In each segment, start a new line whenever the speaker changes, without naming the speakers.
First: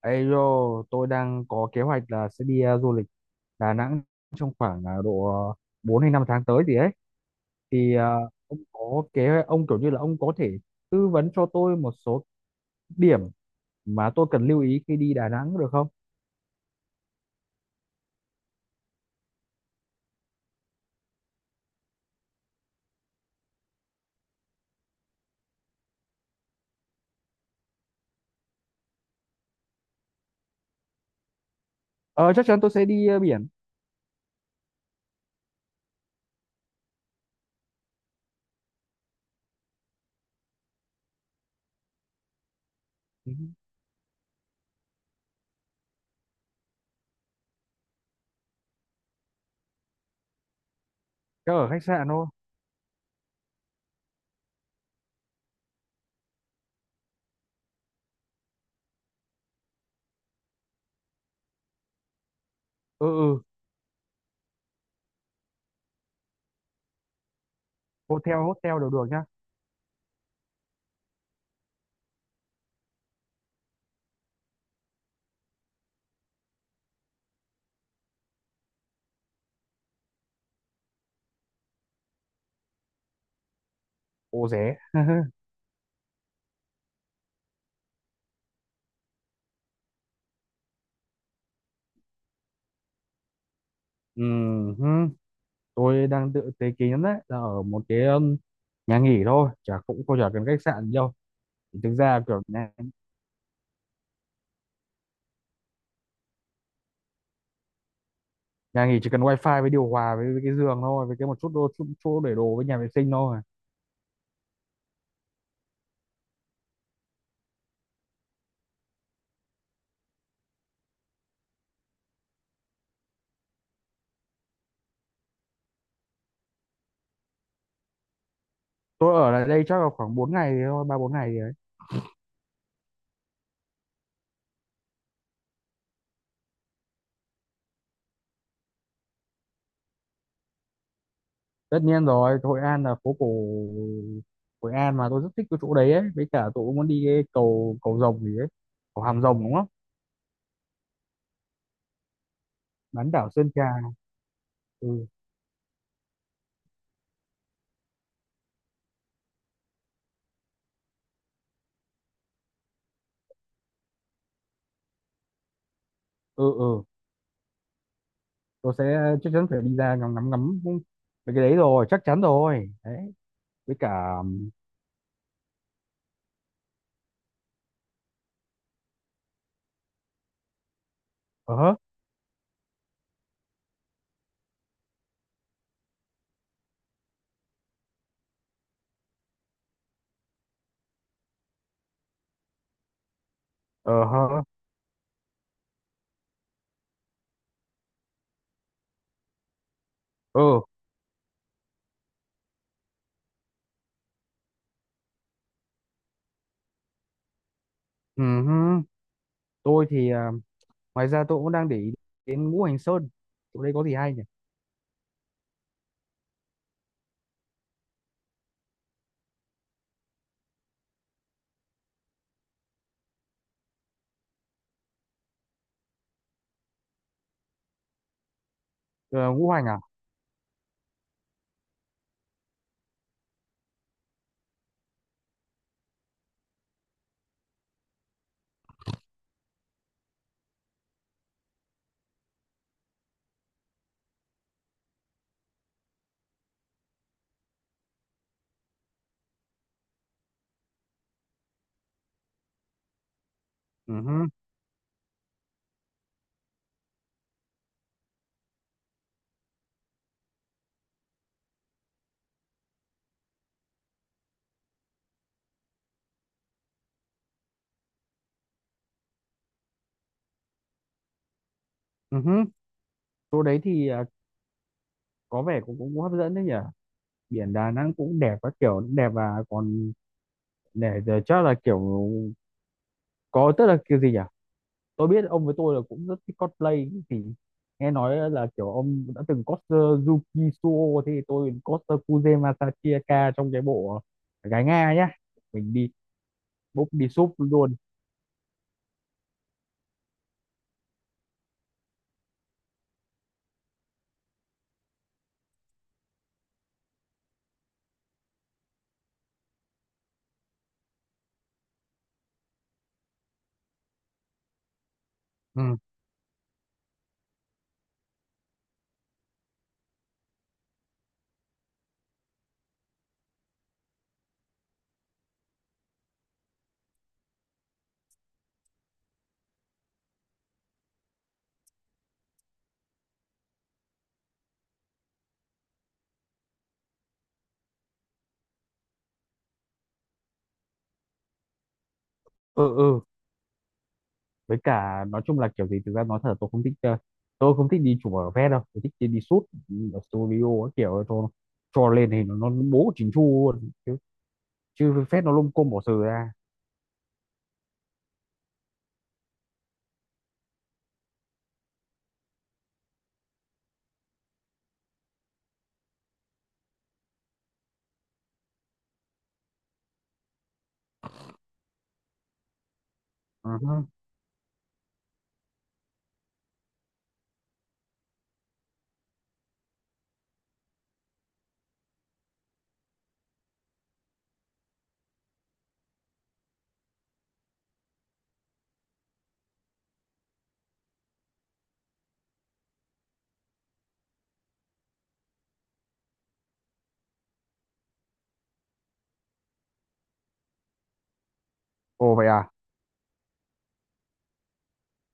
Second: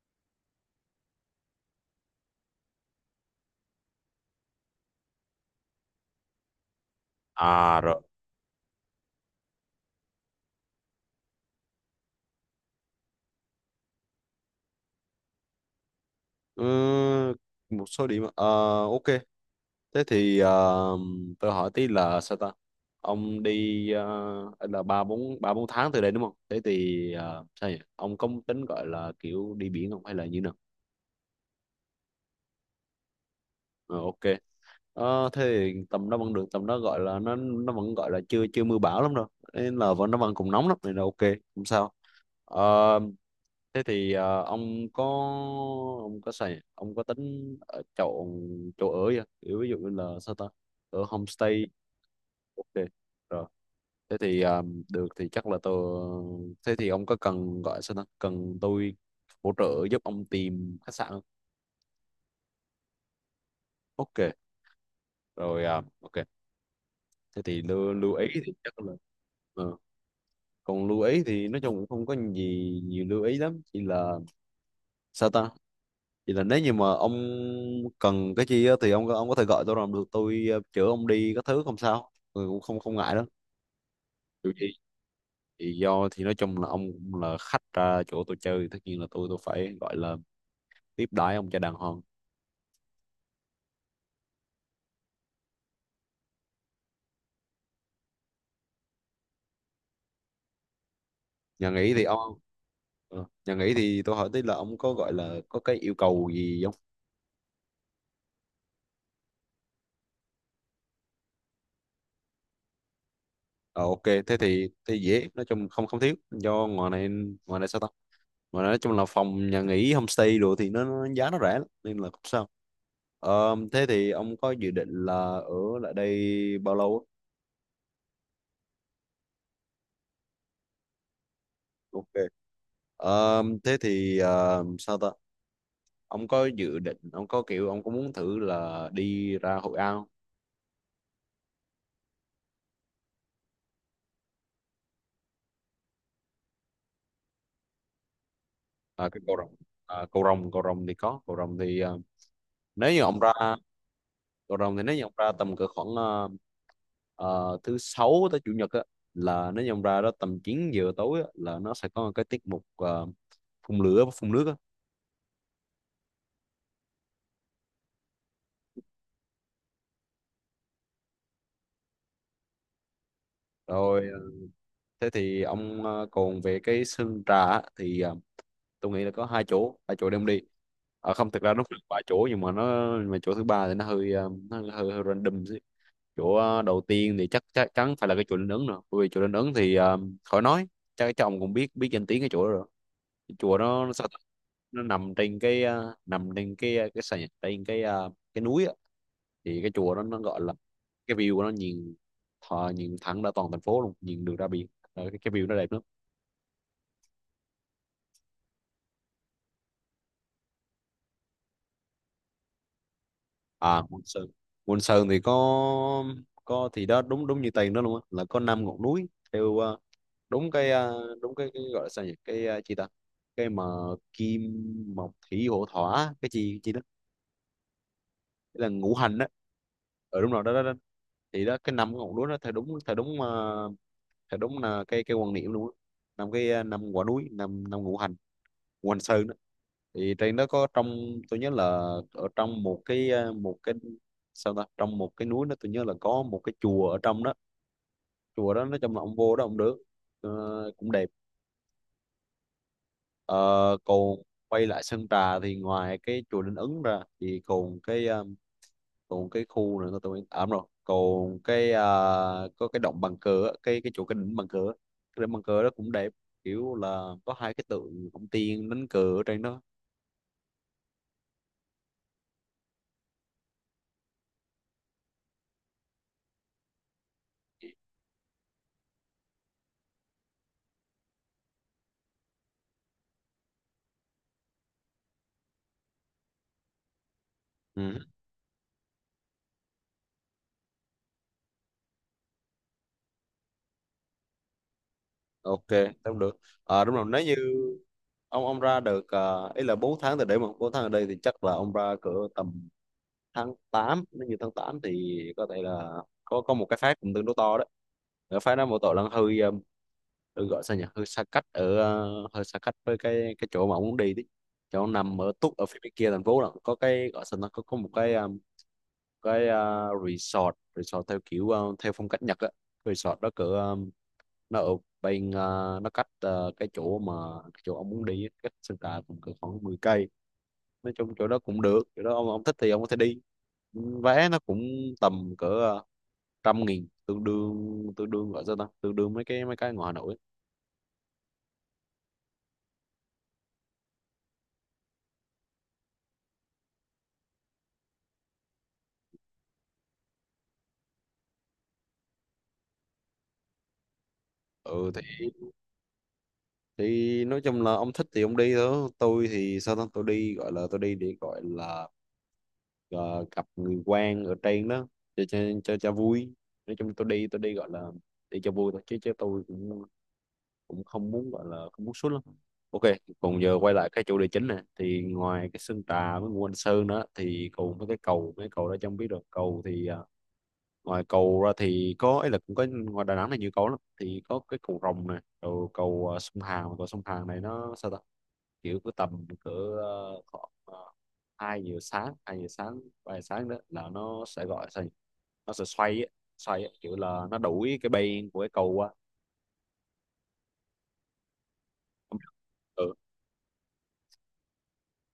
Ê yo, tôi đang có kế hoạch là sẽ đi du lịch Đà Nẵng trong khoảng 4 hay 5 tháng tới gì ấy.
À rồi.
Thì ờ, ông có kế ông kiểu như là ông có thể tư vấn cho tôi một số điểm mà tôi cần lưu ý khi đi Đà Nẵng được không?
Ừ, một số điểm. Ờ, ok. Thế thì tôi hỏi tí là sao ta? Ông đi là ba bốn tháng từ đây đúng không? Thế thì sao nhỉ? Ông có tính gọi là kiểu đi biển không hay là như nào?
Ờ, chắc chắn tôi sẽ đi biển.
Ờ, ok. Ờ, thế thì tầm đó vẫn được, tầm đó gọi là nó vẫn gọi là chưa chưa mưa bão lắm đâu. Nên là vẫn nó vẫn còn nóng lắm nên là ok, không sao. Ờ,
Ừ,
thế thì ông có tính ở chọn chỗ ở chưa? Kiểu ví dụ như là sao ta, ở
chắc
homestay?
ở khách sạn thôi.
Ok, rồi, thế thì được, thì chắc là tôi, thế thì ông có cần, gọi sao ta, cần tôi hỗ trợ giúp ông tìm khách sạn không?
Ừ, ừ,
Ok rồi. Ờ, ok, thế thì lưu, ý
hotel
thì
hotel
chắc
đều
là
được nhá.
ờ. còn lưu ý thì nói chung cũng không có gì nhiều lưu ý lắm, chỉ là sao ta, vậy là nếu như mà ông cần cái chi á, thì ông có thể gọi tôi, làm được tôi chở ông đi các thứ, không sao, tôi cũng không không ngại đó.
Ô
Dù gì
rẻ.
thì do, thì nói chung là ông cũng là khách ra chỗ tôi chơi, tất nhiên là tôi phải gọi là tiếp đãi ông cho đàng hoàng.
Ừ, hứ, tôi đang tự tế kỷ lắm, đấy là ở một cái nhà nghỉ thôi, chả cũng không chả cần khách sạn gì đâu.
Nhà nghỉ
Thực
thì
ra
ông,
kiểu nhà
nhà nghỉ thì tôi hỏi tí là ông có, gọi là, có cái yêu cầu gì không?
nhà nghỉ chỉ cần wifi với điều hòa với cái giường thôi, với cái một chút đô chút chỗ để đồ với nhà vệ sinh thôi.
Ờ ok, thế thì thế dễ, nói chung không không thiếu, do ngoài này, ngoài này sao ta, ngoài này nói chung là phòng nhà nghỉ homestay đồ thì nó giá nó rẻ lắm, nên là không sao. Ờ, thế thì ông có dự định là ở lại đây bao lâu á?
Tôi ở lại đây chắc là khoảng 4 ngày thì thôi, ba bốn ngày thì đấy.
Ok. Ờ, thế thì sao ta? Ông có dự định, ông có kiểu, ông có muốn thử là đi ra Hội An không?
Tất nhiên rồi, Hội An là phố cổ, Hội An mà tôi rất thích cái chỗ đấy ấy, với cả tôi cũng muốn đi cái cầu cầu rồng gì ấy. Cầu
À, cái
Hàm
cầu
Rồng
Rồng.
đúng không?
À, cầu Rồng, cầu Rồng thì có, cầu Rồng thì nếu như
Bán
ông
đảo
ra
Sơn Trà.
cầu Rồng thì, nếu như
Ừ,
ông ra tầm cỡ khoảng thứ sáu tới chủ nhật á, là nếu như ông ra đó tầm 9 giờ tối á, là nó sẽ có một cái tiết mục phun lửa và phun nước á.
ừ, ừ, tôi sẽ chắc chắn phải đi ra ngắm ngắm ngắm mấy cái đấy rồi, chắc chắn rồi đấy. Với
Rồi
cả
thế thì ông còn về cái sân trà á, thì tôi nghĩ là có hai chỗ đem đi, à, không, thực ra
ờ
nó
hớ,
cũng vài chỗ nhưng mà nó, mà chỗ thứ ba thì nó hơi nó hơi, hơi random chứ. Chỗ đầu tiên thì chắc chắc chắn phải là cái chùa Linh Ứng rồi, bởi vì chùa Linh Ứng thì khỏi nói, chắc chắc ông cũng biết biết danh tiếng cái chỗ đó rồi. Cái chùa nó
ờ
sao ta?
hớ,
Nó nằm trên cái nằm trên cái cái sàn, trên cái cái núi á. Thì cái chùa đó nó gọi là,
ừ,
cái view của nó nhìn nhìn thẳng ra toàn thành phố luôn, nhìn được ra biển. Ờ, cái view nó đẹp lắm.
ừ hứ. Tôi thì ngoài ra tôi cũng đang để ý đến ngũ hành sơn, chỗ đấy
À,
có gì
Môn
hay nhỉ?
Sơn. Môn Sơn thì có thì đó, đúng đúng như tên đó luôn á, là có năm ngọn núi theo đúng cái đúng cái gọi là sao nhỉ, cái chi ta, cái mà kim mộc thủy hỏa thổ cái gì chi đó. Cái là ngũ hành đó?
Ờ, ngũ hành à.
Ở đúng rồi đó, đó đó. Thì đó, cái năm ngọn núi đó theo đúng là cái quan niệm luôn á. Năm cái năm quả núi, năm năm ngũ hành, Ngũ Hành Sơn đó. Thì trên đó có, trong tôi nhớ là, ở trong một cái một cái sao ta, trong một cái núi đó tôi nhớ là có một cái chùa ở trong đó. Chùa đó nói chung là ông vô đó ông được. Ờ, cũng đẹp. Ờ,
Ừ
còn
hứ,
quay lại Sơn Trà thì, ngoài cái chùa Linh Ứng ra thì còn cái còn cái khu này tôi, à, đúng rồi, còn cái có cái động bằng cửa, cái chỗ, cái đỉnh bằng cửa, cái đỉnh bằng cửa đó cũng đẹp, kiểu là có hai cái tượng ông tiên đánh cờ ở trên đó.
ừ hứ. Chỗ đấy thì có vẻ cũng hấp dẫn đấy nhỉ. Biển Đà Nẵng cũng đẹp, các kiểu cũng đẹp, và còn để chắc là kiểu có, tức là kiểu gì nhỉ, tôi biết ông với tôi là cũng rất thích cosplay thì nghe
Ừ.
nói là kiểu ông đã từng cosplay Yuki Suo thì tôi cosplay Kuze Masachika trong cái bộ gái Nga nhá.
Ok
Mình đi
tao được. À,
bốc
đúng rồi,
đi
nếu
súp
như
luôn.
ông ra được, ý là 4 tháng từ đây mà 4 tháng ở đây thì chắc là ông ra cỡ tầm tháng 8. Nếu như tháng 8 thì có thể là có một cái phát cũng tương đối to đấy. Cái phát đó, một tội là hơi hơi, gọi sao nhỉ, hơi xa cách ở hơi xa cách với cái chỗ mà ông muốn đi đấy. Chỗ ông nằm ở túc
Ừ,
ở phía bên kia thành phố là có, cái gọi sao, nó có một cái resort resort theo kiểu theo phong cách Nhật á. Resort đó cỡ, nó ở bên nó cách cái chỗ mà, cái chỗ ông muốn đi á, cách Sơn Trà cũng cỡ khoảng 10 cây. Nói chung chỗ đó cũng được, chỗ đó ông thích thì ông có thể đi. Vé nó cũng tầm cỡ 100.000, tương đương gọi sao ta, tương đương mấy cái ngoài Hà Nội á.
ừ, ừ, với cả nói chung là kiểu gì, thực ra nói thật là tôi không thích tôi không thích đi chụp ở vé đâu, tôi thích đi, đi shoot ở studio ấy, kiểu cho lên thì nó bố chỉnh chu luôn chứ,
Ừ thì,
chứ phép nó lung côm bỏ sừ ra.
nói chung là ông thích thì ông đi thôi. Tôi thì sao ta, tôi đi gọi là, tôi đi để gọi là ờ, gặp người quen ở trên đó, cho cho cho vui. Nói chung tôi đi gọi là đi cho vui thôi, chứ chứ tôi cũng cũng không muốn, gọi là không muốn sút lắm. Ok. Còn
Ừ
giờ quay
hứ.
lại cái chủ đề chính này thì, ngoài cái Sơn Trà với Ngũ Hành Sơn đó thì còn với cái cầu, mấy cầu đó, chẳng biết được, cầu thì à, ngoài cầu ra thì có ấy, là cũng có, ngoài Đà Nẵng này nhiều cầu lắm, thì có cái cầu Rồng này rồi cầu, à, sông Hàn, cầu sông Hàn này nó sao ta, kiểu cứ tầm cỡ khoảng 2 giờ sáng, 2 giờ sáng, 3 giờ sáng đó, là nó sẽ, gọi sao nhỉ? Nó sẽ xoay á, kiểu là nó đuổi cái bên của cái cầu qua.
Ồ vậy à.
Ừ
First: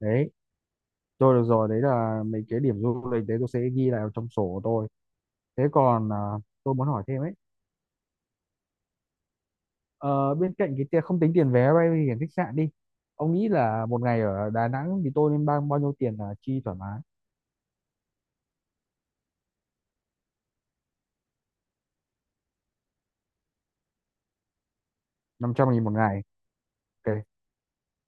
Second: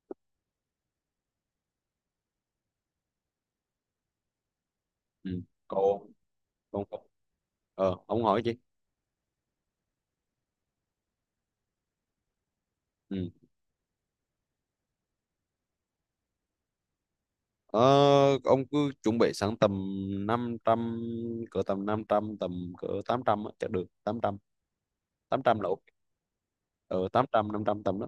Đấy, tôi được rồi, đấy là mấy cái điểm du lịch đấy tôi sẽ ghi lại vào trong sổ của tôi.
ừ.
Thế
cô
còn tôi
cô
muốn hỏi
cô-
thêm ấy,
ông hỏi chị.
ờ, bên cạnh cái tiền không tính tiền vé bay thì khách sạn đi,
Ừ.
ông nghĩ là một ngày ở Đà Nẵng thì tôi nên bao bao nhiêu tiền là chi thoải mái?
Ờ, ông cứ chuẩn bị sẵn tầm 500, cỡ tầm 500, tầm cỡ 800 á, chắc được 800, tám
năm
trăm là
trăm
ok.
nghìn một ngày.
Ờ,
Ok.
800, 500 tầm đó.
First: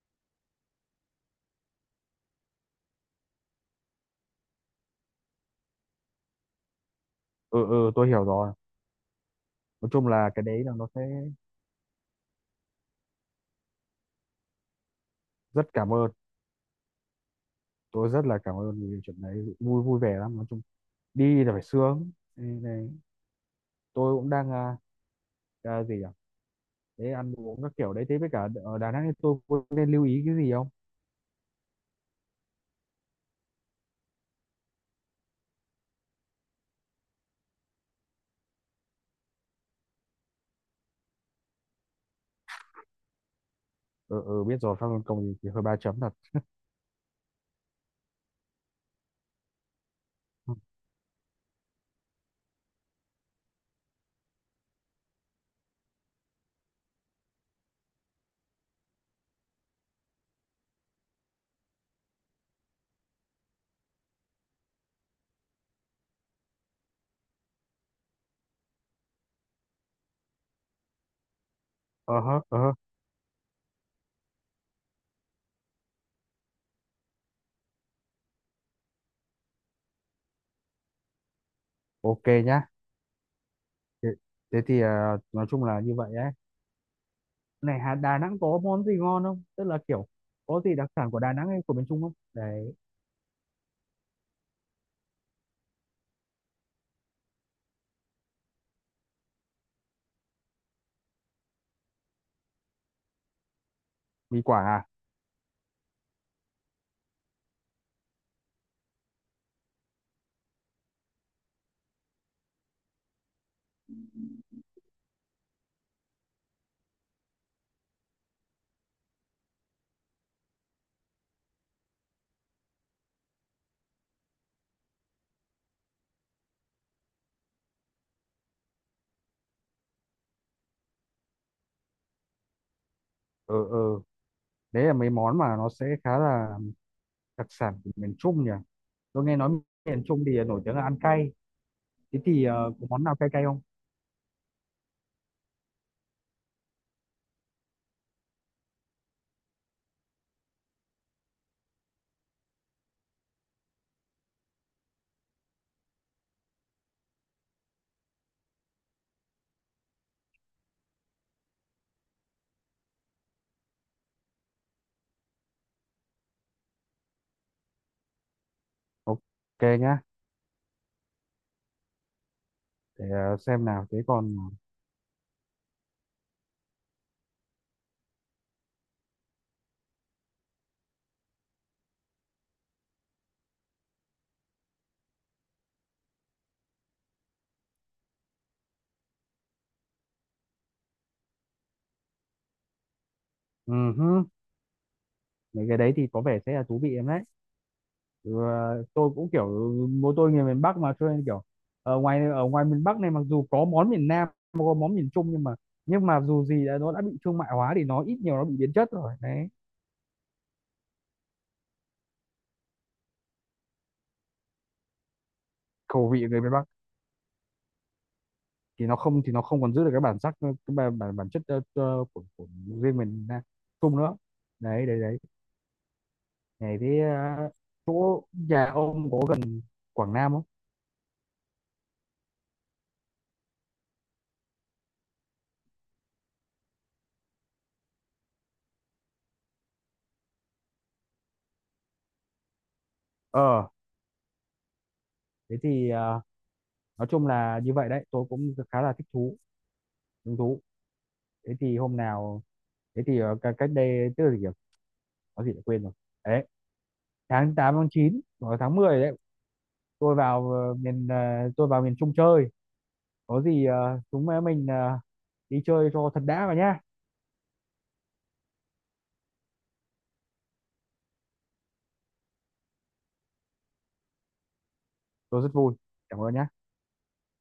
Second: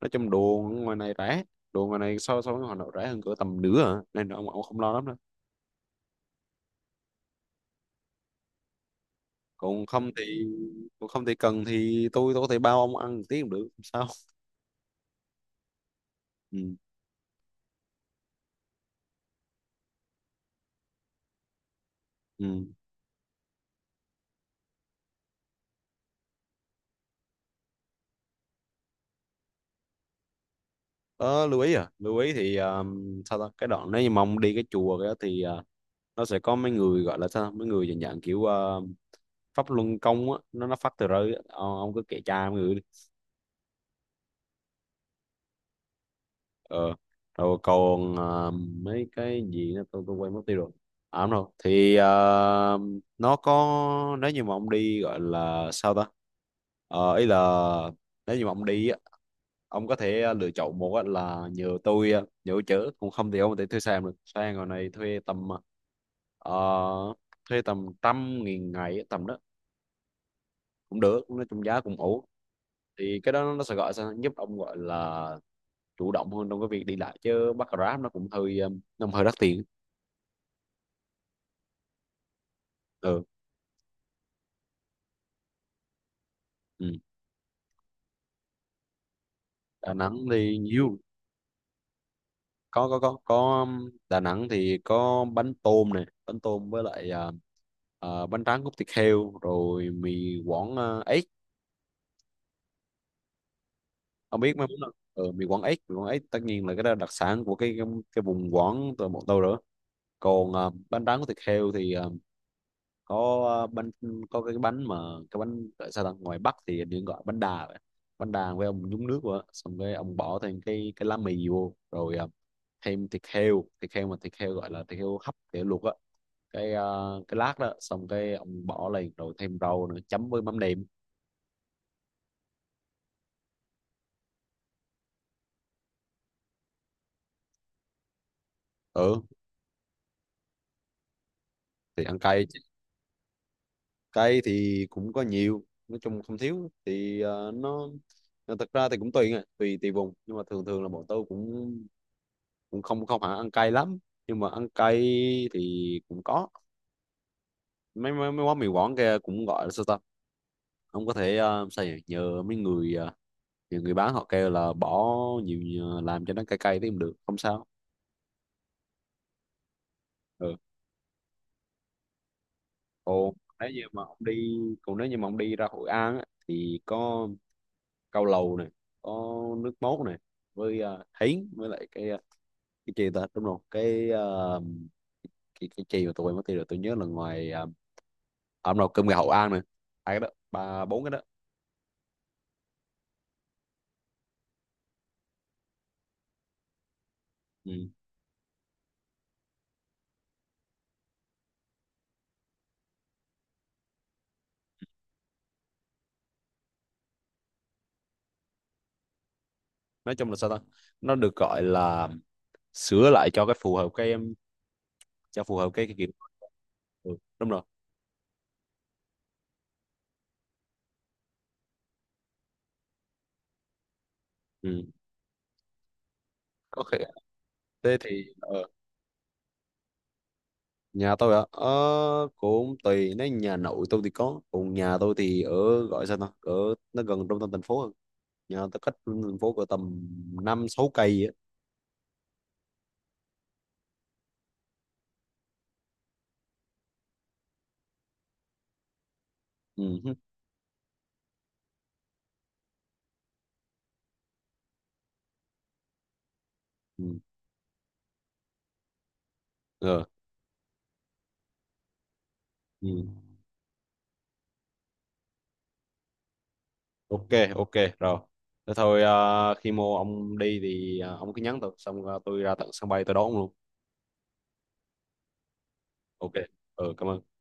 Nói chung đồ ngoài này rẻ, đồ ngoài này so so với ngoài này rẻ hơn cỡ tầm nửa à, nên ông không lo lắm đâu.
Ừ, ừ, tôi hiểu rồi.
còn
Nói chung
không thì
là cái đấy là nó sẽ
còn không thì cần thì tôi có thể bao ông ăn một tí cũng được không sao.
rất cảm ơn.
Ừ.
Tôi rất là cảm ơn vì chuyện đấy. Vui vui vẻ lắm, nói chung đi là phải sướng. Đây
Ừ.
này, tôi cũng đang gì à, thế ăn uống các kiểu đấy, thế với cả ở Đà Nẵng thì tôi có nên lưu ý cái gì không?
Ờ, lưu ý à, lưu ý thì sao ta, cái đoạn nếu như mà ông đi cái chùa kia thì nó sẽ có mấy người, gọi là sao, mấy người dạng, kiểu Pháp Luân Công á, nó phát tờ rơi á. Ờ, ông cứ kệ cha mấy người đi.
Ừ, ừ biết rồi, Phan Văn Công thì, hơi ba chấm thật.
Ờ, rồi còn mấy cái gì nữa, tôi quên mất tiêu rồi. À đúng rồi thì nó có, nếu như mà ông đi, gọi là sao ta, ờ, ý là nếu như mà ông đi á, ông có thể lựa chọn, một á là nhờ tôi chở, cũng không thì ông có thể thuê xe được, xe ngồi này thuê tầm ờ, thuê tầm 100.000 ngày á, tầm đó cũng được, nói chung giá cũng
Ờ
ổn.
hớ, ờ hớ.
Thì cái đó nó sẽ, gọi sao, giúp ông, gọi là chủ động hơn trong cái việc đi lại, chứ bắt Grab nó cũng hơi nó hơi đắt tiền.
Ok nhá.
Ừ.
thế, thế thì nói chung là như vậy ấy.
Ừ.
Này Hà, Đà Nẵng có món gì ngon không, tức là
Đà
kiểu
Nẵng thì
có gì đặc
nhiều.
sản của Đà Nẵng hay của miền Trung không đấy?
Có Đà Nẵng thì có bánh tôm này, bánh tôm với lại à, à, bánh tráng cốt thịt heo, rồi mì Quảng, ếch. Ông
Mì
biết
quả
mấy món
à.
đó. Ừ, mì Quảng ếch, mì Quảng ếch, tất nhiên là cái đó là đặc sản của cái vùng Quảng từ bọn tôi rồi. Còn à, bánh tráng cốt thịt heo thì à, có bánh, có cái bánh mà, cái bánh gọi sao ta, ngoài Bắc thì hình như gọi bánh đà vậy. Bánh đà với ông nhúng nước vào á, xong cái ông bỏ thêm cái lá mì vô, rồi thêm thịt heo, thịt heo mà thịt heo, gọi là thịt heo hấp, thịt heo luộc á, cái cái lát đó, xong cái ông bỏ lên, rồi thêm rau nữa, chấm với mắm nêm.
Ừ, ừ, đấy là mấy món mà nó sẽ khá là đặc sản của miền Trung nhỉ?
Ừ
Tôi nghe nói miền Trung thì nổi tiếng là ăn cay.
thì ăn
Thế thì
cay chứ.
có món nào cay cay không?
Cay thì cũng có nhiều, nói chung không thiếu, thì nó thật ra thì cũng tùy à, tùy tùy vùng, nhưng mà thường thường là bọn tôi cũng cũng không không hẳn ăn cay lắm, nhưng mà ăn cay thì cũng có. Mấy mấy, mấy quán mì quảng kia cũng, gọi là sao ta, ông có thể sao nhỉ, nhờ mấy người nhờ người bán họ kêu là bỏ nhiều nhiều- làm cho nó cay cay thì cũng được, không sao.
Ok nhá,
Ừ. Còn
xem
nếu như
nào. Thế
mà ông
còn
đi, còn nếu như mà ông đi ra Hội An á, thì có cao lầu này, có nước mốt này, với thính, với lại cái cái gì ta, đúng rồi, cái cái chi mà, tôi quên mất tiêu rồi, tôi nhớ là ngoài ông nào cơm gà Hội An này, hai cái đó, ba bốn cái đó.
ừ hứ, mấy cái đấy thì có vẻ sẽ là thú vị em đấy.
Ừ.
Ừ, ờ, tôi cũng kiểu bố tôi người miền Bắc mà cho nên kiểu ở ngoài miền Bắc này mặc dù có món miền Nam, có món miền Trung, nhưng mà dù gì đã, nó đã bị thương mại hóa thì nó ít nhiều nó bị biến chất rồi. Đấy,
Nói chung là sao ta, nó được gọi là sửa lại cho cái phù hợp cái em, cho phù hợp cái kiểu.
khẩu vị người miền Bắc.
Ừ, đúng rồi.
Thì nó không còn giữ được cái bản sắc, cái bản bản, bản chất của riêng mình chung nữa.
Ừ.
Đấy, đấy, đấy. Này
Có khi,
thế ờ,
thế
chỗ
thì
nhà ông có gần Quảng Nam không?
nhà tôi ạ, ờ, cũng tùy, nếu nhà nội tôi thì có, còn nhà tôi thì ở, gọi sao ta, ở nó gần trung tâm thành phố hơn. Nhà tôi cách trung tâm thành phố cỡ tầm 5 6 cây á.
Ờ, thế thì nói chung là như vậy đấy, tôi cũng khá là thích thú,
Ừ hứ.
hứng thú. Thế thì hôm nào, thế thì cách cách đây tức là gì nhỉ? Có gì đã quên rồi. Đấy,
Ừ.
tháng 8, tháng 9 hoặc là tháng 10 đấy,
Ờ.
tôi vào tôi vào miền Trung chơi,
Ừ.
có gì chúng mình đi chơi cho thật đã vào nhá.
Ok, ok rồi, thế thôi. Ờ, khi mua ông đi thì ông cứ nhắn tôi, xong tôi ra tận sân bay tôi đón ông luôn.
Tôi rất vui, cảm
Ok.
ơn nhá.
Ừ, cảm ơn.